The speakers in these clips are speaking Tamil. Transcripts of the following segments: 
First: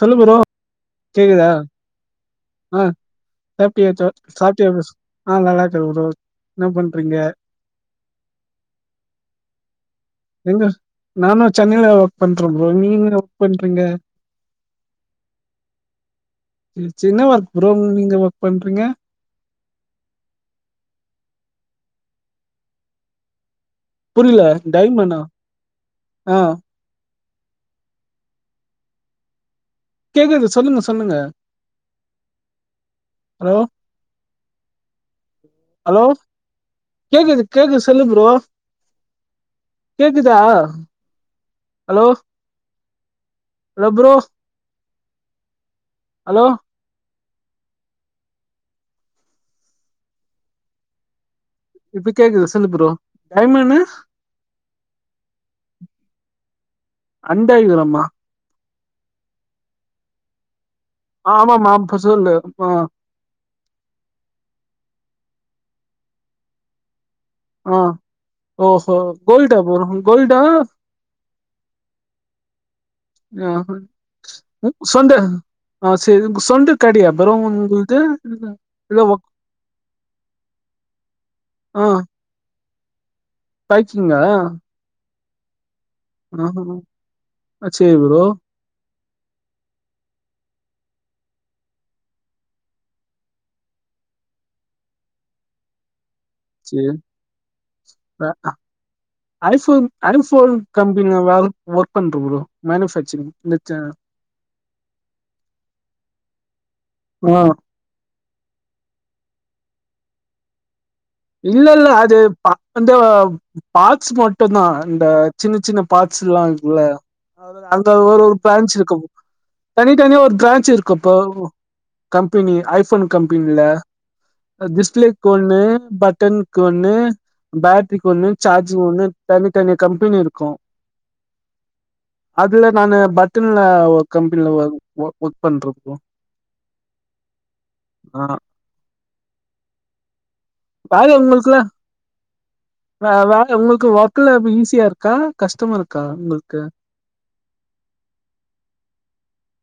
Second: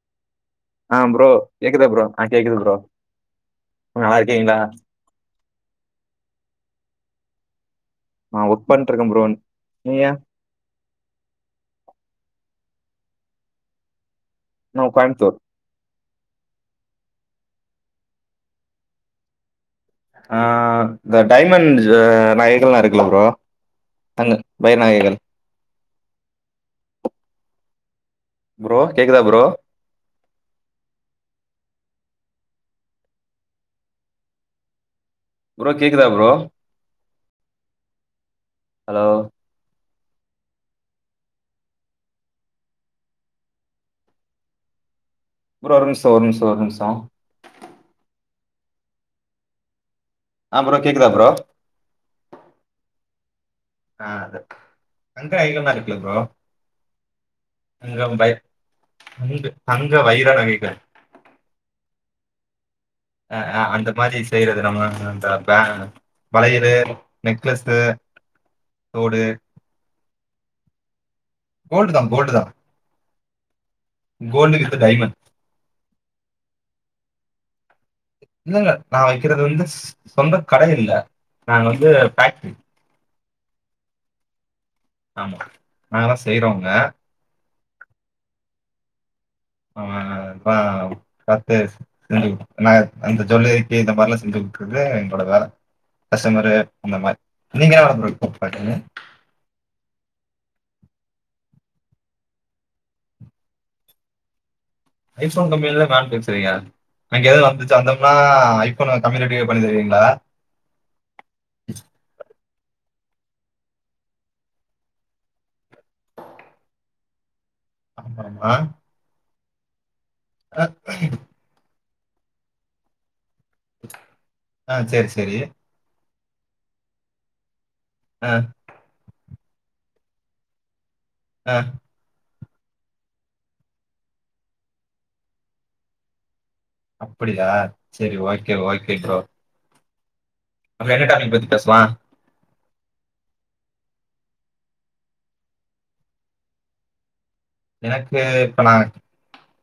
தொல்லு புரோ ஆ ப்ரோ கேக்குதா ப்ரோ ஆ கேக்குது ப்ரோ ஆ சாப்ட்டியா சோ நல்லா இருக்கீங்களா சாப்ட்டியாபேஸு ஆ நல்லாருகோதோத் என்ன பண்றீங்க நா ஒர்க் பண்ட்ருக்கே ப்ரோ நீங்க எங்கஸ் நானு சென்னையில ஒர்க் பண்றே ப்ரோ நீங்க எங் ஒர்க் பண்றீங்க நா கோய்ம்த்தூர் சின்ன வர்க் ப்ரோ நீங்க ஒர்க் பண்றீங்க ஆ இந்த டைமண்ட்ஜ் நகைகள்லா இருக்குல்ல ப்ரோ அங்க புர்ல பயிர் நகைகள் டய்மண்ணா ஆ புரோ கேக்குதா ப்ரோ கேக்குது சொல்லுங்க சொல்லுங்க ஹலோ [inaudible] அலோ கேக்குதா ப்ரோ கேக்குது கேக்குது சொல்லு ப்ரோ ஹலோ கேக்குத்ஆ அலோ அலோப்ரோ ப்ரோ ஒரு நிமிஷ ஒரு நிமிஷ ஒரு நிமிஷோ ஆப்ரோ கேக்குதா ப்ரோ இப்ப கேக்குது சொல்லு ப்ரோ டைம்மெனு ஆ அது ரெண்டு ஐ ல தா இருக்கு ப்ரோ அண்டாயிரமா அங்க பை தங்க வய்ர நகைகள் ஆமாமா பசல்டு இப்போ அ அந்த மாரி செய்யறது நம்ம தளப்பே வயிறு ஆ ஓஹோ கோல்டா போறோ கோல்டா கோல்டு தா கோல்டு தா ஆ வித் டைமண்ட் சொல்லு ஆ சொண்ட கடி அப்புறோ உந்து இல்ல இல்ல நா வெக்கிறது வந்து சொந்த கட இல்ல நாங்க வந்து பேக் பைக்சிங்கா ஆமா நாங்க தான் செய்றோங்க. ஆஹா அச்சேரி ப்ரோ ஆ பத்தேஸ் அன் அன்ன அந்த ஜொல்லறிக்கே இந்த மாரிலா செஞ்சு கொடுக்குறது எங்களோட வேல ரசோ மோரு சேரி இந்த மாரி நீங்கதா அ கூப்டங்க ஐஃபோன் ஐஃபோன் கம்பெனில வேல ஒர்க் பண்றோ ப்ரோ மேனுஃபேக்சரிங் இந்த ச ஐஃபோன் கம்பெனில மேனுஃபேக்சரிங்கா ஆ அங்கெதா வந் தம்னா ஐஃபோன் கம்மி ரேட்டுக்கே பண்ணி தருவிங்ளா இல்லல்ல அது ப வந்து பாட்ஸ் மட்டுந்தா இந்த சின்ன சின்ன பாட்ஸ் எல்லா இருக்குல்ல அவ்ளதா அந்த ஒரு ஆமாமா. பேன்ச் இருக்கு தனித்தனியா ஒரு அ பிரான்ச் இருக்கு இப்போ கம்பெனி ஐஃபோன் கம்பெனில ஆ சரி, டிஸ்பிளேக்கு சரி. ஒண்ணு பட்டன்க்கு ஒண்ணு பேட்ரிக்கு அ ஒன்னு சார்ஜிங் ஒண்ணு தனி தனி கம்பெனி இருக்கு அ அதுல நானு பட்டன்ல கம்பெனில ஒர்க் ஒ ஒர்க் பண்ற ப்ரோ அப்படியா செரி ஆ ஓகே ஓகே ப்ரோ நம்ம என்ன பய டாபிக் பத்தி உங்கள்க்ல பேசலாம்? ஆ உங்களுக்கு வொர்க்கல்லா எப்ப ஈஸியா இருக்கா கஷ்டமா இருக்கா உங்கள்க்கு எனக்கு இப்ப நா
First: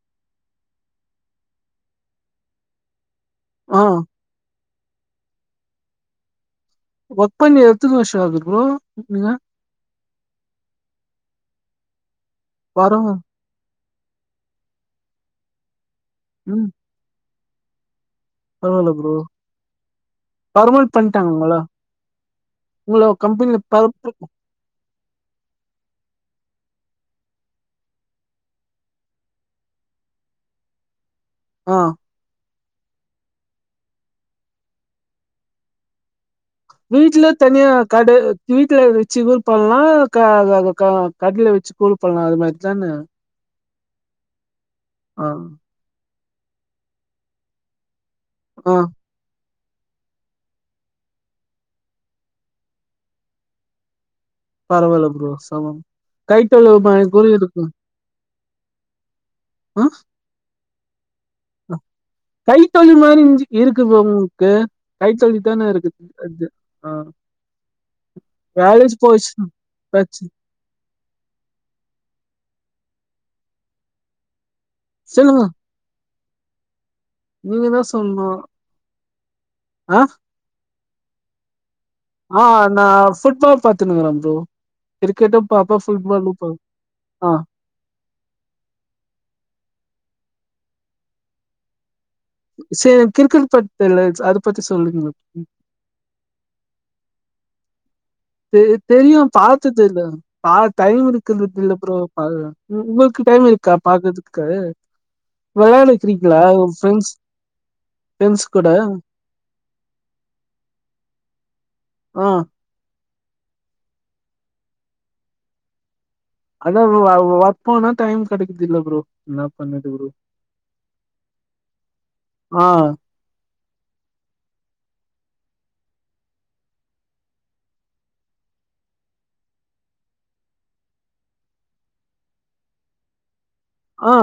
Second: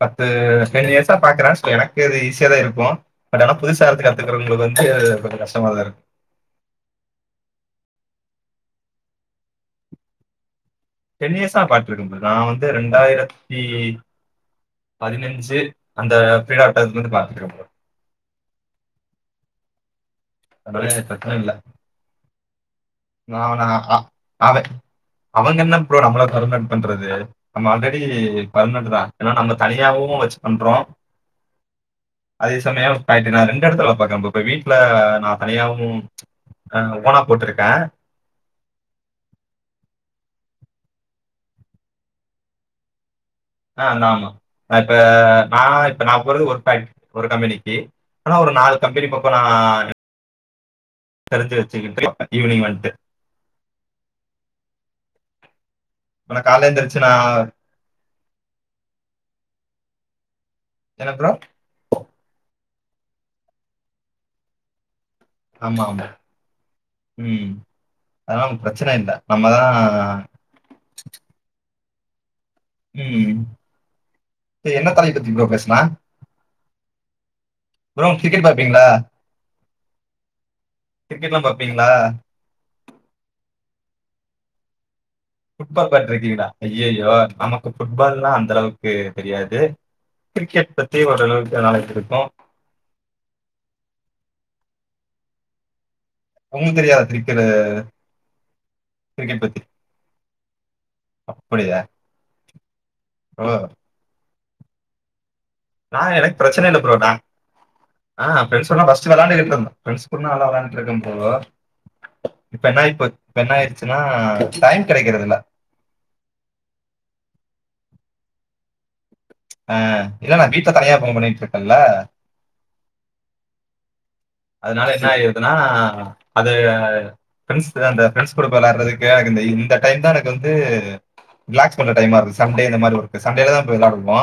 பத்து டென் இயர்ஸா பாக்குற சோ எனக்கு அது ஈஸியாதா இருக்கு பட் ஆனா ஆ புதுசா இருந்து கத்துக்கறவங்களுக்கு வந்து கொஞ்ச கஷ்டமாதா இருக்கு ஒர்க் பண்ணி எத்தன வருஷ ஆகுது ப்ரோ நீங்க டென் இயர்ஸா பாட்ருக்கே ப்ரத நா வந்து பரவா ரெண்டாயிரத்தி பதினஞ்சு அந்த ம் [unintelligible] இந்து பாத்துக்கற ப்ரோ பரவால்ல ப்ரோ அதனால பர்மனெட் எனக்கு பண்ட்டாங்க பிரச்சனை இல்லை உங்கள உங்கள கம்பெனில பர்மனன்ட் அட அவங்க என்ன ப்ரோ நம்மள பர்மனன்ட் பண்றது நம்ம ஆல்ரெடி பர்மனன்ட்தா ஏன்னா நம்ம தனியாவு வெச்சு பண்றோ ஆ அதே சமய ரைட்டு நா ரெண்டு எடத்துல பாக்க ப்ரோ இப்ப வீட்ல நா தனியாவு வீட்ல தனியா கட வீட்டுல வெச்சு கூட பண்லா க க கடில வெச்சு கூட பண்லா அது மாரித்தான ஆ நாமா இப்ப ஆ நா இப்ப நா போறது ஒரு பே ஒரு கம்பெனிக்கு ஆனா ஒரு ஆ நாலு கம்பெனி பக்க நா தெரிஞ்சு வச்சுகிட்டு ஈவினிங் வன்ட்டு பரவால்ல ப்ரோ செம இப்ப நான் காலையில கைத்தொழு மா எந்திரிச்சு கூட நான் இருக்கு ஆ என்ன ப்ரோ கைத்தொழில் மாரி இஞ் இருக்கு ப்ரோ உங்கக்கு கைத்தொழில் மாதான ஆமா, ஆமா. இருக்குது ஆ ம். அதெல்லாம் பிரச்சனை வேலயாச்சு இல்ல. போய்ச்சுனா நம்ம தான் ப்ரச் ம் என்ன தலப்ப பத்தி சொல்லுங்க ப்ரோ பேசலா நீங்கதா ப்ரோ சொல்னு கிரிக்கெட் பார்ப்பீங்களா? ஆ கிரிக்கெட்லா பாப்பிங்ளா ஆ நா ஃபுட்பால் பாத்துனுருக்க ப்ரோ கிரிக்கெட்டு பாப்ப ஃபுட்பாலு பாப் ஆ ஃபுட்பால்னா அந்த அளவுக்கு தெரியாது கிரிக்கெட் பத்தி ஓரளவுக்கு நாலேஜ் இருக்கு சேரி கிரிக்கெட் பத் தெல அத பத்தி சொல்லுங்க ப்ரோ ஒன்னுந் தெரியாது க்ரிக்கரு தெ தெரியு பாத்ததில்ல பா டைம் இருக்ய்குது இல்ல அப்படியா? ஃப்ரோ அப்றோ உங்களுக்கு டைம் ஓ! இருக்கா பாக்கத்துக்க நா எனக்கு பிரச்சன இல்லே ஃப்ரோ ஃப்ரெண்ட்ஸ் நா ஆ ஃப்ரெண்ட்ஸ் ஃபிரண்ட்ஸ் கூட கூடெல்லா ஃபஸ்ட் விளாண்டுகிட்டு இருந்த ஃபிரண்ட்ஸ் கூடலா நல்லா விளான்டான்டு இருக்கே ஃப்ரோ ஆ இப்ப என்னாயி போச் இப்ந என்னாயிருச்சுன்னா டைம் கெடைக்கறது இல்ல அதா ஏ வொர்க்ப்போனா டைம் கெடைக்குது இல்ல ப்ரோ என்னா ஆ பண்ணது ப்ரோ இல்ல நா வீட்ல தனியா ஒபன் பண்ணிட்டு இருக்கேல்ல ஆ அதனால என்ன ஆயிருதுன்னா அது பிண்ஸ் அந்த ஃபிரெண்ட்ஸ் கூட விளாடுறதுக்கு எனக்கு இந்த டைம்தா எனக்கு வந்து ரிலாக்ஸ் பண்ற டைம்மா இருக் சண்டே இந்த மாறி இருக்கு சண்டேல தா போய் ஆ வெளாடுவோ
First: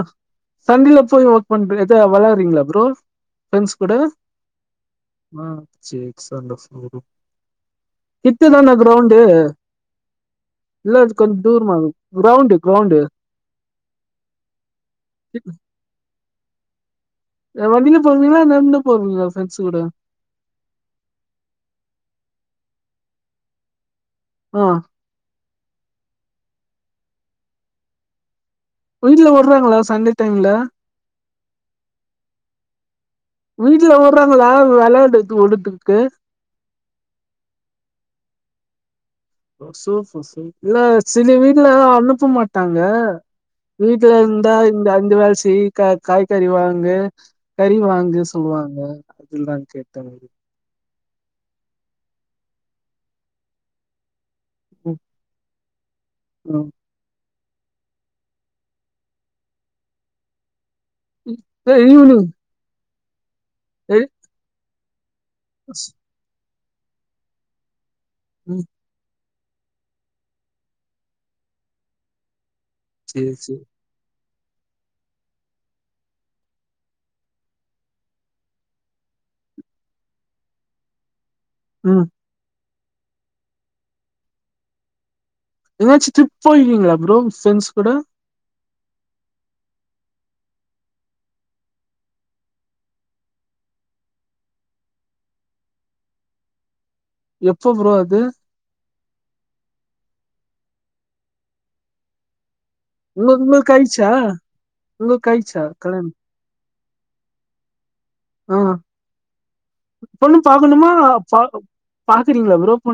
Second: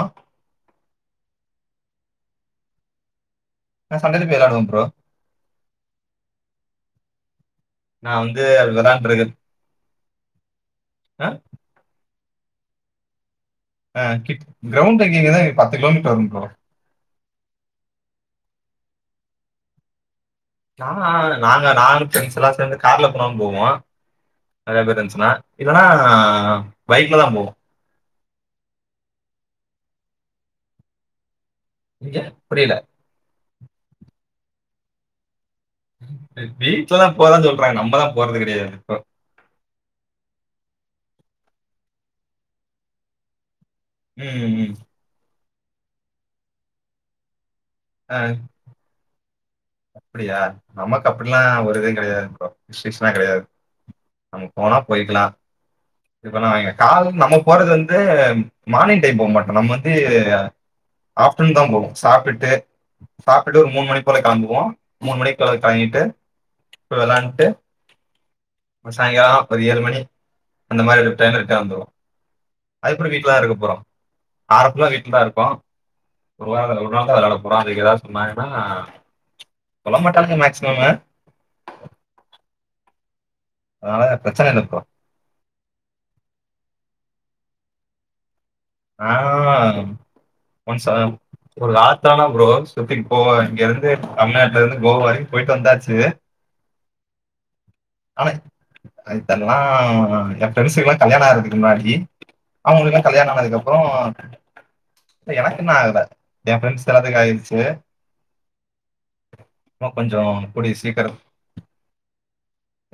சண்டேல போய் ஒர்க் பண்ண எத விளாறீங்களா ஃப்ரோ நா சண்டேல போய் விளாடுவோ ஃப்ரோ ஆ சேக் சந்த ஸ்கோறு நான் வந்து கிட்டதான கிரௌண்டு விளையாண்டுருக்க இல்ல அது ஆ கொஞ்சோ தூரமா கிரௌண்டு கிரௌண்டு் ஆ கிட் கிரௌண்ட் அங்கங்கதா பத்து கிலோமீட்டர் வரு ஃப்ரோ இல்ல வண்டியில போவீங்ளா நந்து போவீங்கள ஃப்ரெண்ட்ஸ் கூட ஆ நா நாங்க நானு ஃபிரெண்ட்ஸ் எல்லா சேந்து கார்ல போனாலு போவோ ஆ நெறைய பேரு இருந்துசுனா இல்லனா பைக்ல தா போவோ வீட்ல வுறாங்களா சண்டே டைம்ல இங்க புரியில வீட்ல வுடுறாங்களா வெளாயாண்டது ஓடுட்டுக்கு வீட்ல தா போறனு தா சொல்றாங்க நம்மதா போறது கெடையாது இப்போ சூப்ப சூப்பரு இல்ல சில வீட்ல அனுப்ப மாட்டாங்க வீட்ல ம், இருந்தா ம். இந்த அஞ்ச வேல செய் கா காய்கறி வாங்கு கறி வாங்கு சொல்லுவாங்க அதா கேட்டே அப்டியா நமக்கு அப்டிலா ஒரு இதுவு கெடையாதுப்பா ரெஸ்ட்ரிக்ஷன் கெடையாதுப்பா நம்ம போனா ம் போய்க்கலா இப்பனா ம் கால நம்ம போறது வந்து மானிங் டைம் போமாட்டோ நம்ம வந்து ஆஃப்டர்நூன் தா போவோ ஈவ்னிங் சாப்ட்டுட்டு சாப்ட்டுட்டு ஒரு மூணு மணி போல கெளம்புவோ மூணு மணிக்கு மேல கெளம்பிட்டு இப்ப விளாண்ட்டு ம் சாயங்காலோ ஒரு ஏழு மணி அந்த மாதிரி ஒரு டைம்ல இருக்க வந்துருவோ அதுக்ப்றோ சேரி வீட்லாதா இருக்க சேரி போறோ ஆரத்துல வீட்ல தா இருக்கோ ஒரு ஒரு நாள் தா விளாட போறோ அதுக்கு எதாவுதுசொன்னாகென்னா சொல்ல மாட்டாங்க மேக்சிமம்மு ம் அதனால பிரச்சன இல்ல ப்ரோ எங்காச்சு ட்ரிப் போய் இருக்கீங்லா ப்ரோ ஃப்ரெண்ட்ஸ் கூட ஆ ஒன்ஸ்சா ஒரு ஆத்தானா ப்ரோ சுத்தி கோவ இங்க இருந்து தமிழ்நாட்ல இருந்து கோவா வர போயிட்டு வந்தாச்சு [inaudible] எப்போ ப்ரோ அது இதெல்லா எ ஃபிரெண்ஸ்க்கு எல்லா கல்யாணோ ஆறதுக்கு முன்னாடி அவுங்களுக்கு எல்லா உங்க கல்யாணோ ஆனதுக்கப்றோ உங்களுக்கு ஆ ஆயிச்சா உங்களுக்கு இல்ல எனக் ஆயிச்சா இன்னு ஆகல கல்யாணம் என் ஃப்ரெண்ட்ஸ் எல்லாத்துக்கும் ஆயிட்ச்சு அ பொண்ணு பாக்கணுமா பாக்க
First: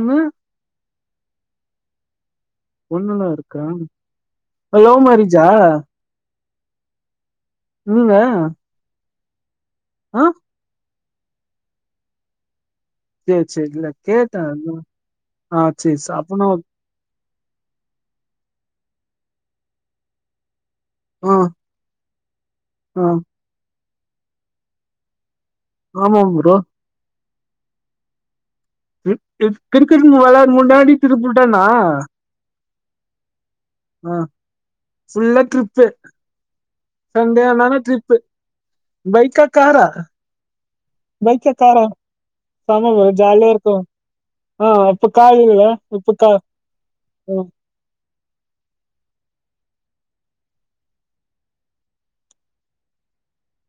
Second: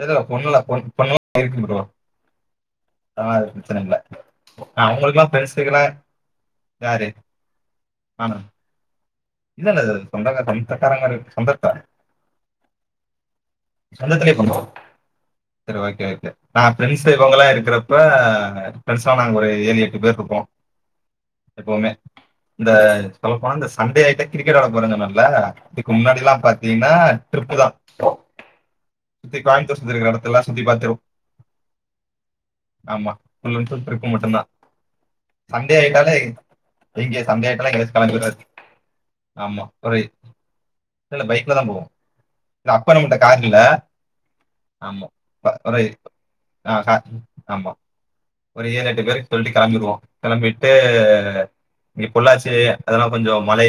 இல்லல்ல பொண்ணுலா பொ பைய ஐ டி ப்ரோ பொண்ணுலா அதனால அது இருக்கா பிரச்சன இல்ல ஆ லவ் உங்களுக்கு மேரேஜா பெருசுகல யாரு நீங்க இல்லல்ல அது ஆ சொந்தகார் தா இப்ப தர்றா மாரி இருக்கு சொந்தத்த சேரி சேரி இல்ல சொந்தத்திலே கேட்டே பண்ணுவோ அதா ஆ செரி சேரி ஓகே ச ஓகே அப்பனா அ ஃப்ரெண்ட்ஸ்ஸு இவங்களா இருக்கறப்ப ஃரெண்ட்ஸ்லா நாங்க ஒரு ஏழு எட்டு பேர்ருப்போ ஆ எப்பவுமே இந்த ஆ சொல்ல போனா இந்த சண்டே ஆயிட்ட கிரிக்கெட் வெள்யாட போறன் சொன்னல்ல இதுக்கு ஆமா முன்னாடில்லா ப்ரோ பாத்தீங்ன்னா ட்ரிப்பு தா கி கி கிரிக்கெட் வெளாட் முன்னாடி டிரிப்பு தானா ஆமா ஃபுல் அண்ட் ஃபுல் ட்ரிப்பு ஆ மட்டும்தா ஃபுல்லா சண்டே ட்ரிப்பு ஆயிட்டாலே இங்கே சண்டே ஆயிட்டாலே ஆனாலே எங்கயாவ்து ட்ரிப்பு கெளம்பிறது பைக்கா காரா இல்லை பைக்கா பைக்கில் தான் காரா போவோம் இது ஆமா அப்போ ப்ரோ நம்மகிட்ட கார் ஜாலியா இல்லை இருக்கும் ஆ அப்ப ஆமாம் கார் இல்லல ஒரு இப்ப தா ஆ, ஆமா ஒரு ஏழு எட்டு பேருக் சொல்ட்டு கெளம்பிடுவோ கெளம்பிட்டு இங்க பொள்ளாச்சி அதெல்லா கொஞ்சோ மலை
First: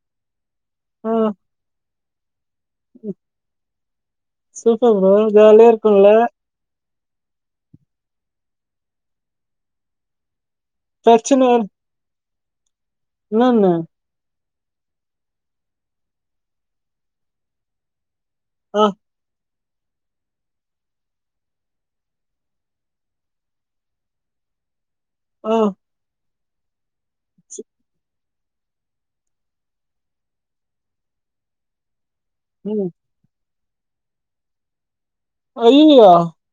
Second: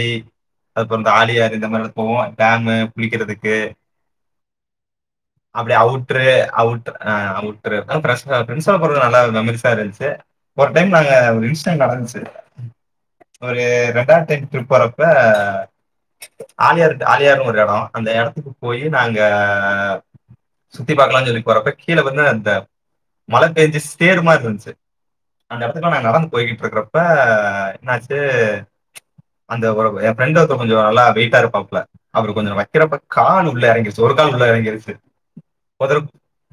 அதுப்புறம் இந்த ஆ ஆலியார் இந்த மாரி எல்லா போவோம் டேம்மு குளிக்கிறதுக்கு சூப்பர் ப்ரோ ஜாலியா அப்டி இருக்குல்ல அவுட்ரு அவுட்ர் அ அவுட்ரு அ ஃப்ரெஷ்ஷா ஃப்ரெண்ட்ஸ்ஸா போறது நல்லா இருந்த மிக்ஸா இருந்துச்சு ஒரு டைம் நாங்க ஒரு பிரச்சன இன்ஸ்டன்ட் நடந்துச்சு ஒரு என்னன்னு ரெண்டாயிரத்தி ட்ரிப் போறப்ப ஆலியார் ஆலியாருனு ஒரு எடம் அந்த எடத்துக்கு போயி ஆ நாங்க க சுத்தி பாக்கலான் சொல்லி போரப்ப கீழ வந்து அந்த மழ பேஞ்சு சேறு மார் இருந்ச்சு ஆ அந்த எடத்துல நா நடந்து போய்க்கிட்ருக்கறப் ப்ப என்னாச்சு அந்த ஒரு என் ஃப்ரெண்ட்டு ஒருத்தர் கொஞ்சோ நல்லா வெயிட்டா இருப்பாப்ல அவரு கொஞ்சோ ம் வைக்கிறப்ப கால் உள்ள எறங்கிருச்சு ஒரு கால் உள்ள எறங்கியிருச்சு அய்யிய்யோ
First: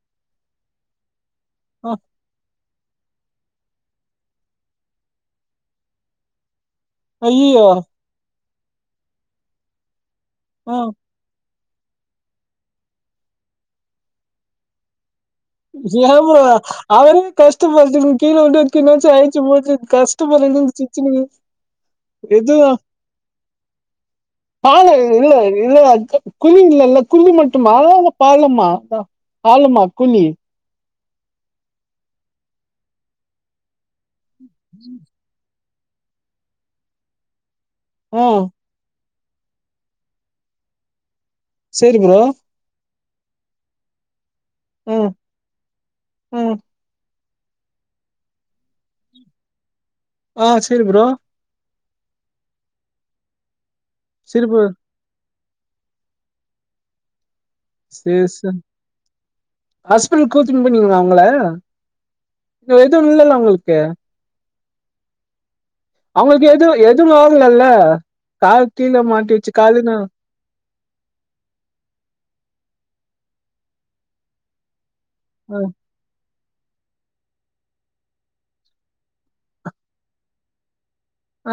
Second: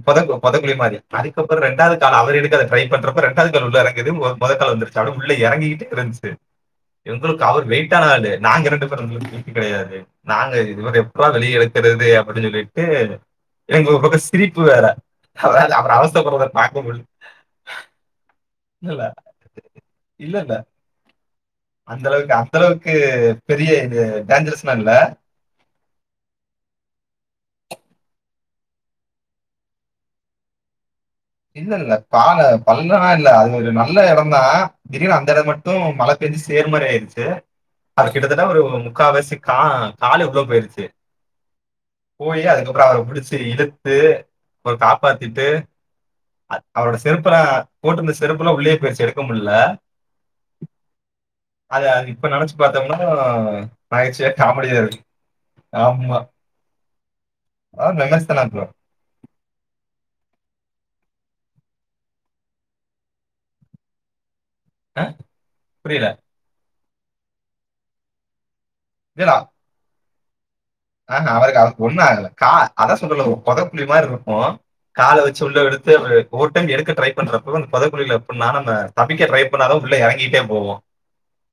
பொதக் பொதக்குழி மாரி அதுக்கப்புறம் ஆ ரெண்டாவ்து கால அவர் எடுக் ட்ரை பண்றப்ப ரெண்டாவ்து கால் உள்ள எறங்குது மொத கால் வந்துருச் அதுவும் உள்ள எறங்கிகிட்டே இருந்ச்சு எங்களுக்கு அவர் ஐயையோ வெயிட்டான ஆளு நாங்க ரெண்டு பேரும் உங்களுக்கு வெயிட்டு கெடயாது நாங்க ஆ இதுவ எப்புறா வெளிய எடுக்கறது அப்டின் சொல்லிட்டு எனக்கு ஒரு பக்கம் சிரிப்பு வேற அதாவ்து அவர் அவஸ்த பட்றத பாக்கமுல் கஷ்டமா இருந்ச்சினு கீழ ஓடியான்ட் கீழாச்சி அய்ச்சி மோச்சின் கஷ்டமா இல்ல இல்ல இருந்தது இது சிர்ச்சின்னுக்குது ஏ பெரிய இது டேஞ்சரஸ்லாம் இல்ல காணோ இவ்ளோ இவ்ளோ அல்ஜ குழி இல்லல்ல குழி மட்டுமா இல்ல பாலமா பாலமா குழி இல்ல இல்ல பால பள்ளல்லா இல்ல அது ஒரு நல்ல எடந்தா திடீர்னு அந்த எடோ மட் டும் மழ பெஞ்சு சேறு மாரி ஆயிருச்சு அது ஆ கிட்டத்தட்ட ஒரு முக்காவாசி கா காலு இதுவா போயிருச்சு சரி ப்ரோ போயி அதுக்கப்பறோ அவர புடிச்சு இழுத் த்து அவர ம் காப்பாத்திட்டு ம் அவரோட செருப்பல்லா போட்டிருந்த செருப்பெல்லா உள்ளே போயிருச்சு எடுக்க முல்ல ஆ சேரி ப்ரோ அத அது இப்ப நெனைச்சு பார்த்தோனா நகைச்சுவையா சரி ப்ரோ காமெடியா இருக்கு ஆமா அதாவது சேர் மெமரிஸ் தானே செ ப்ரோ ஹாஸ்பிட்டல் கூத்தின்னு போனீங்களா அவுங்கள எதுவு இல்லல்ல அவுங்களுக்கு அ புரில அவுங்களுக்கு எதுவு எதுவு ஆகலல்ல கால் கீழே மாட்டிச்சு காலனு ஆக அவருக்கு அவருக்கு ஒண்ணு ஆகல கா அதா சொலறல்ல பொத குழி மாதிரிருக்கு இருக்கவு கால வச்சு ஆ உள்ள எடுத் ஒரு டைம் எடுக்க ட்ரை பண்றப்ப அந்த பொதகுழில எப்டினா நம்ம தப்பிக்க ட்ரை பண்ணாலூ உள்ள எறங்கிட்டே போவோ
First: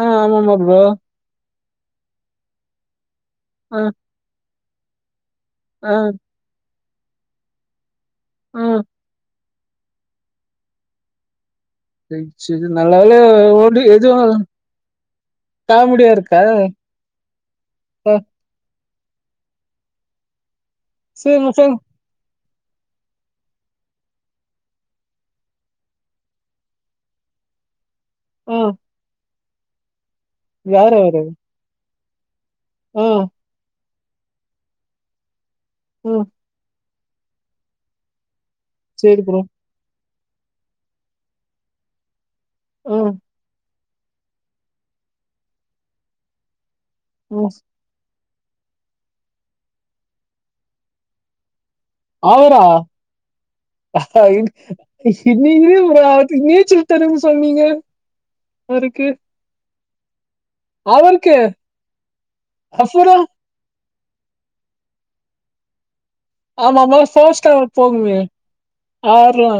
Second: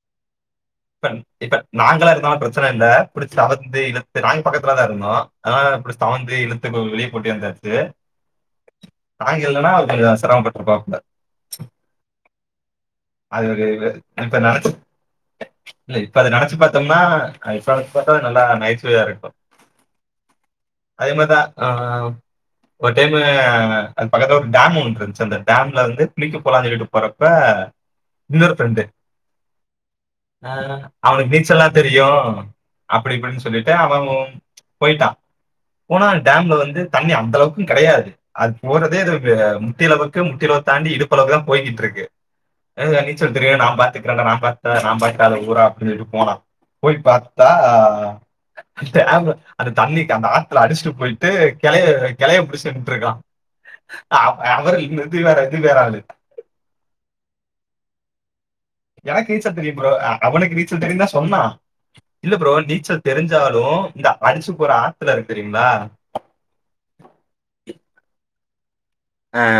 ஆ ஆமாமா ப்ரோ இப்ப இப்ப நாங்களா இருந்தோ பிரச்சன இல்ல புடிச்சு அவந்து ஆ இழுத்து நாங்க பக்கத்துல தா இருந்தோ ஆ புடிச்சு தவந்து இழுத்து கோ வெளிய கூட்டியாந்தாச்சு ம் நாங்க இல்லன்னா கொஞ்ச சிரமப்பட்டு இருப்பாபுள்ள சேரி சேரி நல்லவேல அது ஒரு ஓடி எது இப்ப நினைச்சு காமடியா இருக்கா மா [unintelligible] ஆ, பாத்தா நல்லா நகைச்சுவையா இருக்கு அதே மார்தா சரி ஆ சொல் ஒரு டைமு அது பக்கத்துல ஒரு டேமு ஒன்னு இருந்துச்சு அந்த டேம்ல வந்து குளிக்க போலான்னு சொல்ட்டு போறப்ப இன்னொரு ஆ ஃபிரெண்டு ஆ யாரு அவரு அவனுக்கு நீச்சல்லா தெரியு ஆ அப்டி இப்டின்னு சொல்லிட்டு அவ்வ போயிட்டா போனா ம் டேம்ல வந்து தண்ணி அந்த அளவுக்கு கெடையாது அது போறதே இது சரி ப்ரோ முட்டியளவுக்கு முட்டிலவு தாண்டி இடுப்பளவு தா போய்கிட்டு இருக்கு ஆ அ நீச்சல் தெரியு நா பாத்துக்கறண்டா நா பாக்காத நா பாக்காத ஊரா அப்டின்னு சொல்லிட்டு போனா போய் பாத்தா ம் ஆ டமு அந்த தண்ணி அந்த ஆத்தூல அடிச்சுட்டு போயிட்டு கெளைய கெளய அவரா புடிச்சுட்டு நின்றுக்கா அவருல்ல இது வேற இது நீங்களே வேற ஆளூ ஒரு அவருக்கு நீச்சல் தெரியுனு சொன்னீங்க அவருக்கு எனக்கு நீச்சல் தெரியு ப்ரோ அவனுக்கு நீச்சல் தெரியுந்தா அவருக்கு சொன்னா இல்ல ப்ரோ நீச்சல் அப்புறோ தெரிஞ்சாலூ இந்த அடிச்சு போற ஆத்துல இருக்கு தெரியுங்களா ஆமா ஆமா ஃபாஸ்ட்டா போகுமே ஆ. ஆர்ல்லா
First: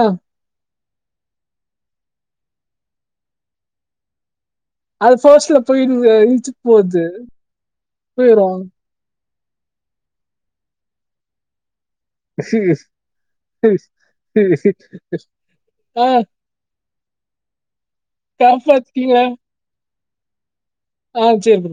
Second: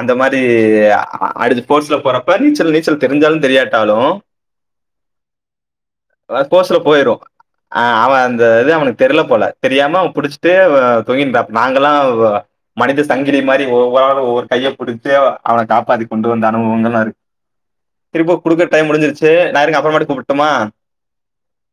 அந்த மாரி அடித்து ஃபோர்ஸ்ல போறப்ப நீச்சல் நீச்சல் தெரிஞ்சாலு தெரியாட்டாலு அது ஃபர்ஸ்ட்ல போய் இழுத்து ஃபோர்ஸ்ல்ல போகுது போயிரு ஆ அவ அந்த போயிரு இது அவனுக்கு தெரில போல தெரியாம புடிச்சிட்டு தொங்கிந்தா நாங்கள்லா மனித சங்கிலி மாரி ஒவ்வரு ஆளு ஒருத்தே கைய புடிச்சி அவன காப்பாத்தி ஆ கொண்டு வந்த அனுபவங்கள்ளு இருக்கு திருப்ப குடுக்ற டைம் காப்பாத்திட்டீங்களா முடிஞ்சிச்சு நா இருங்க அப்றமட்டு கூப்பட்டுமா ஆ சேரி ப்ரோ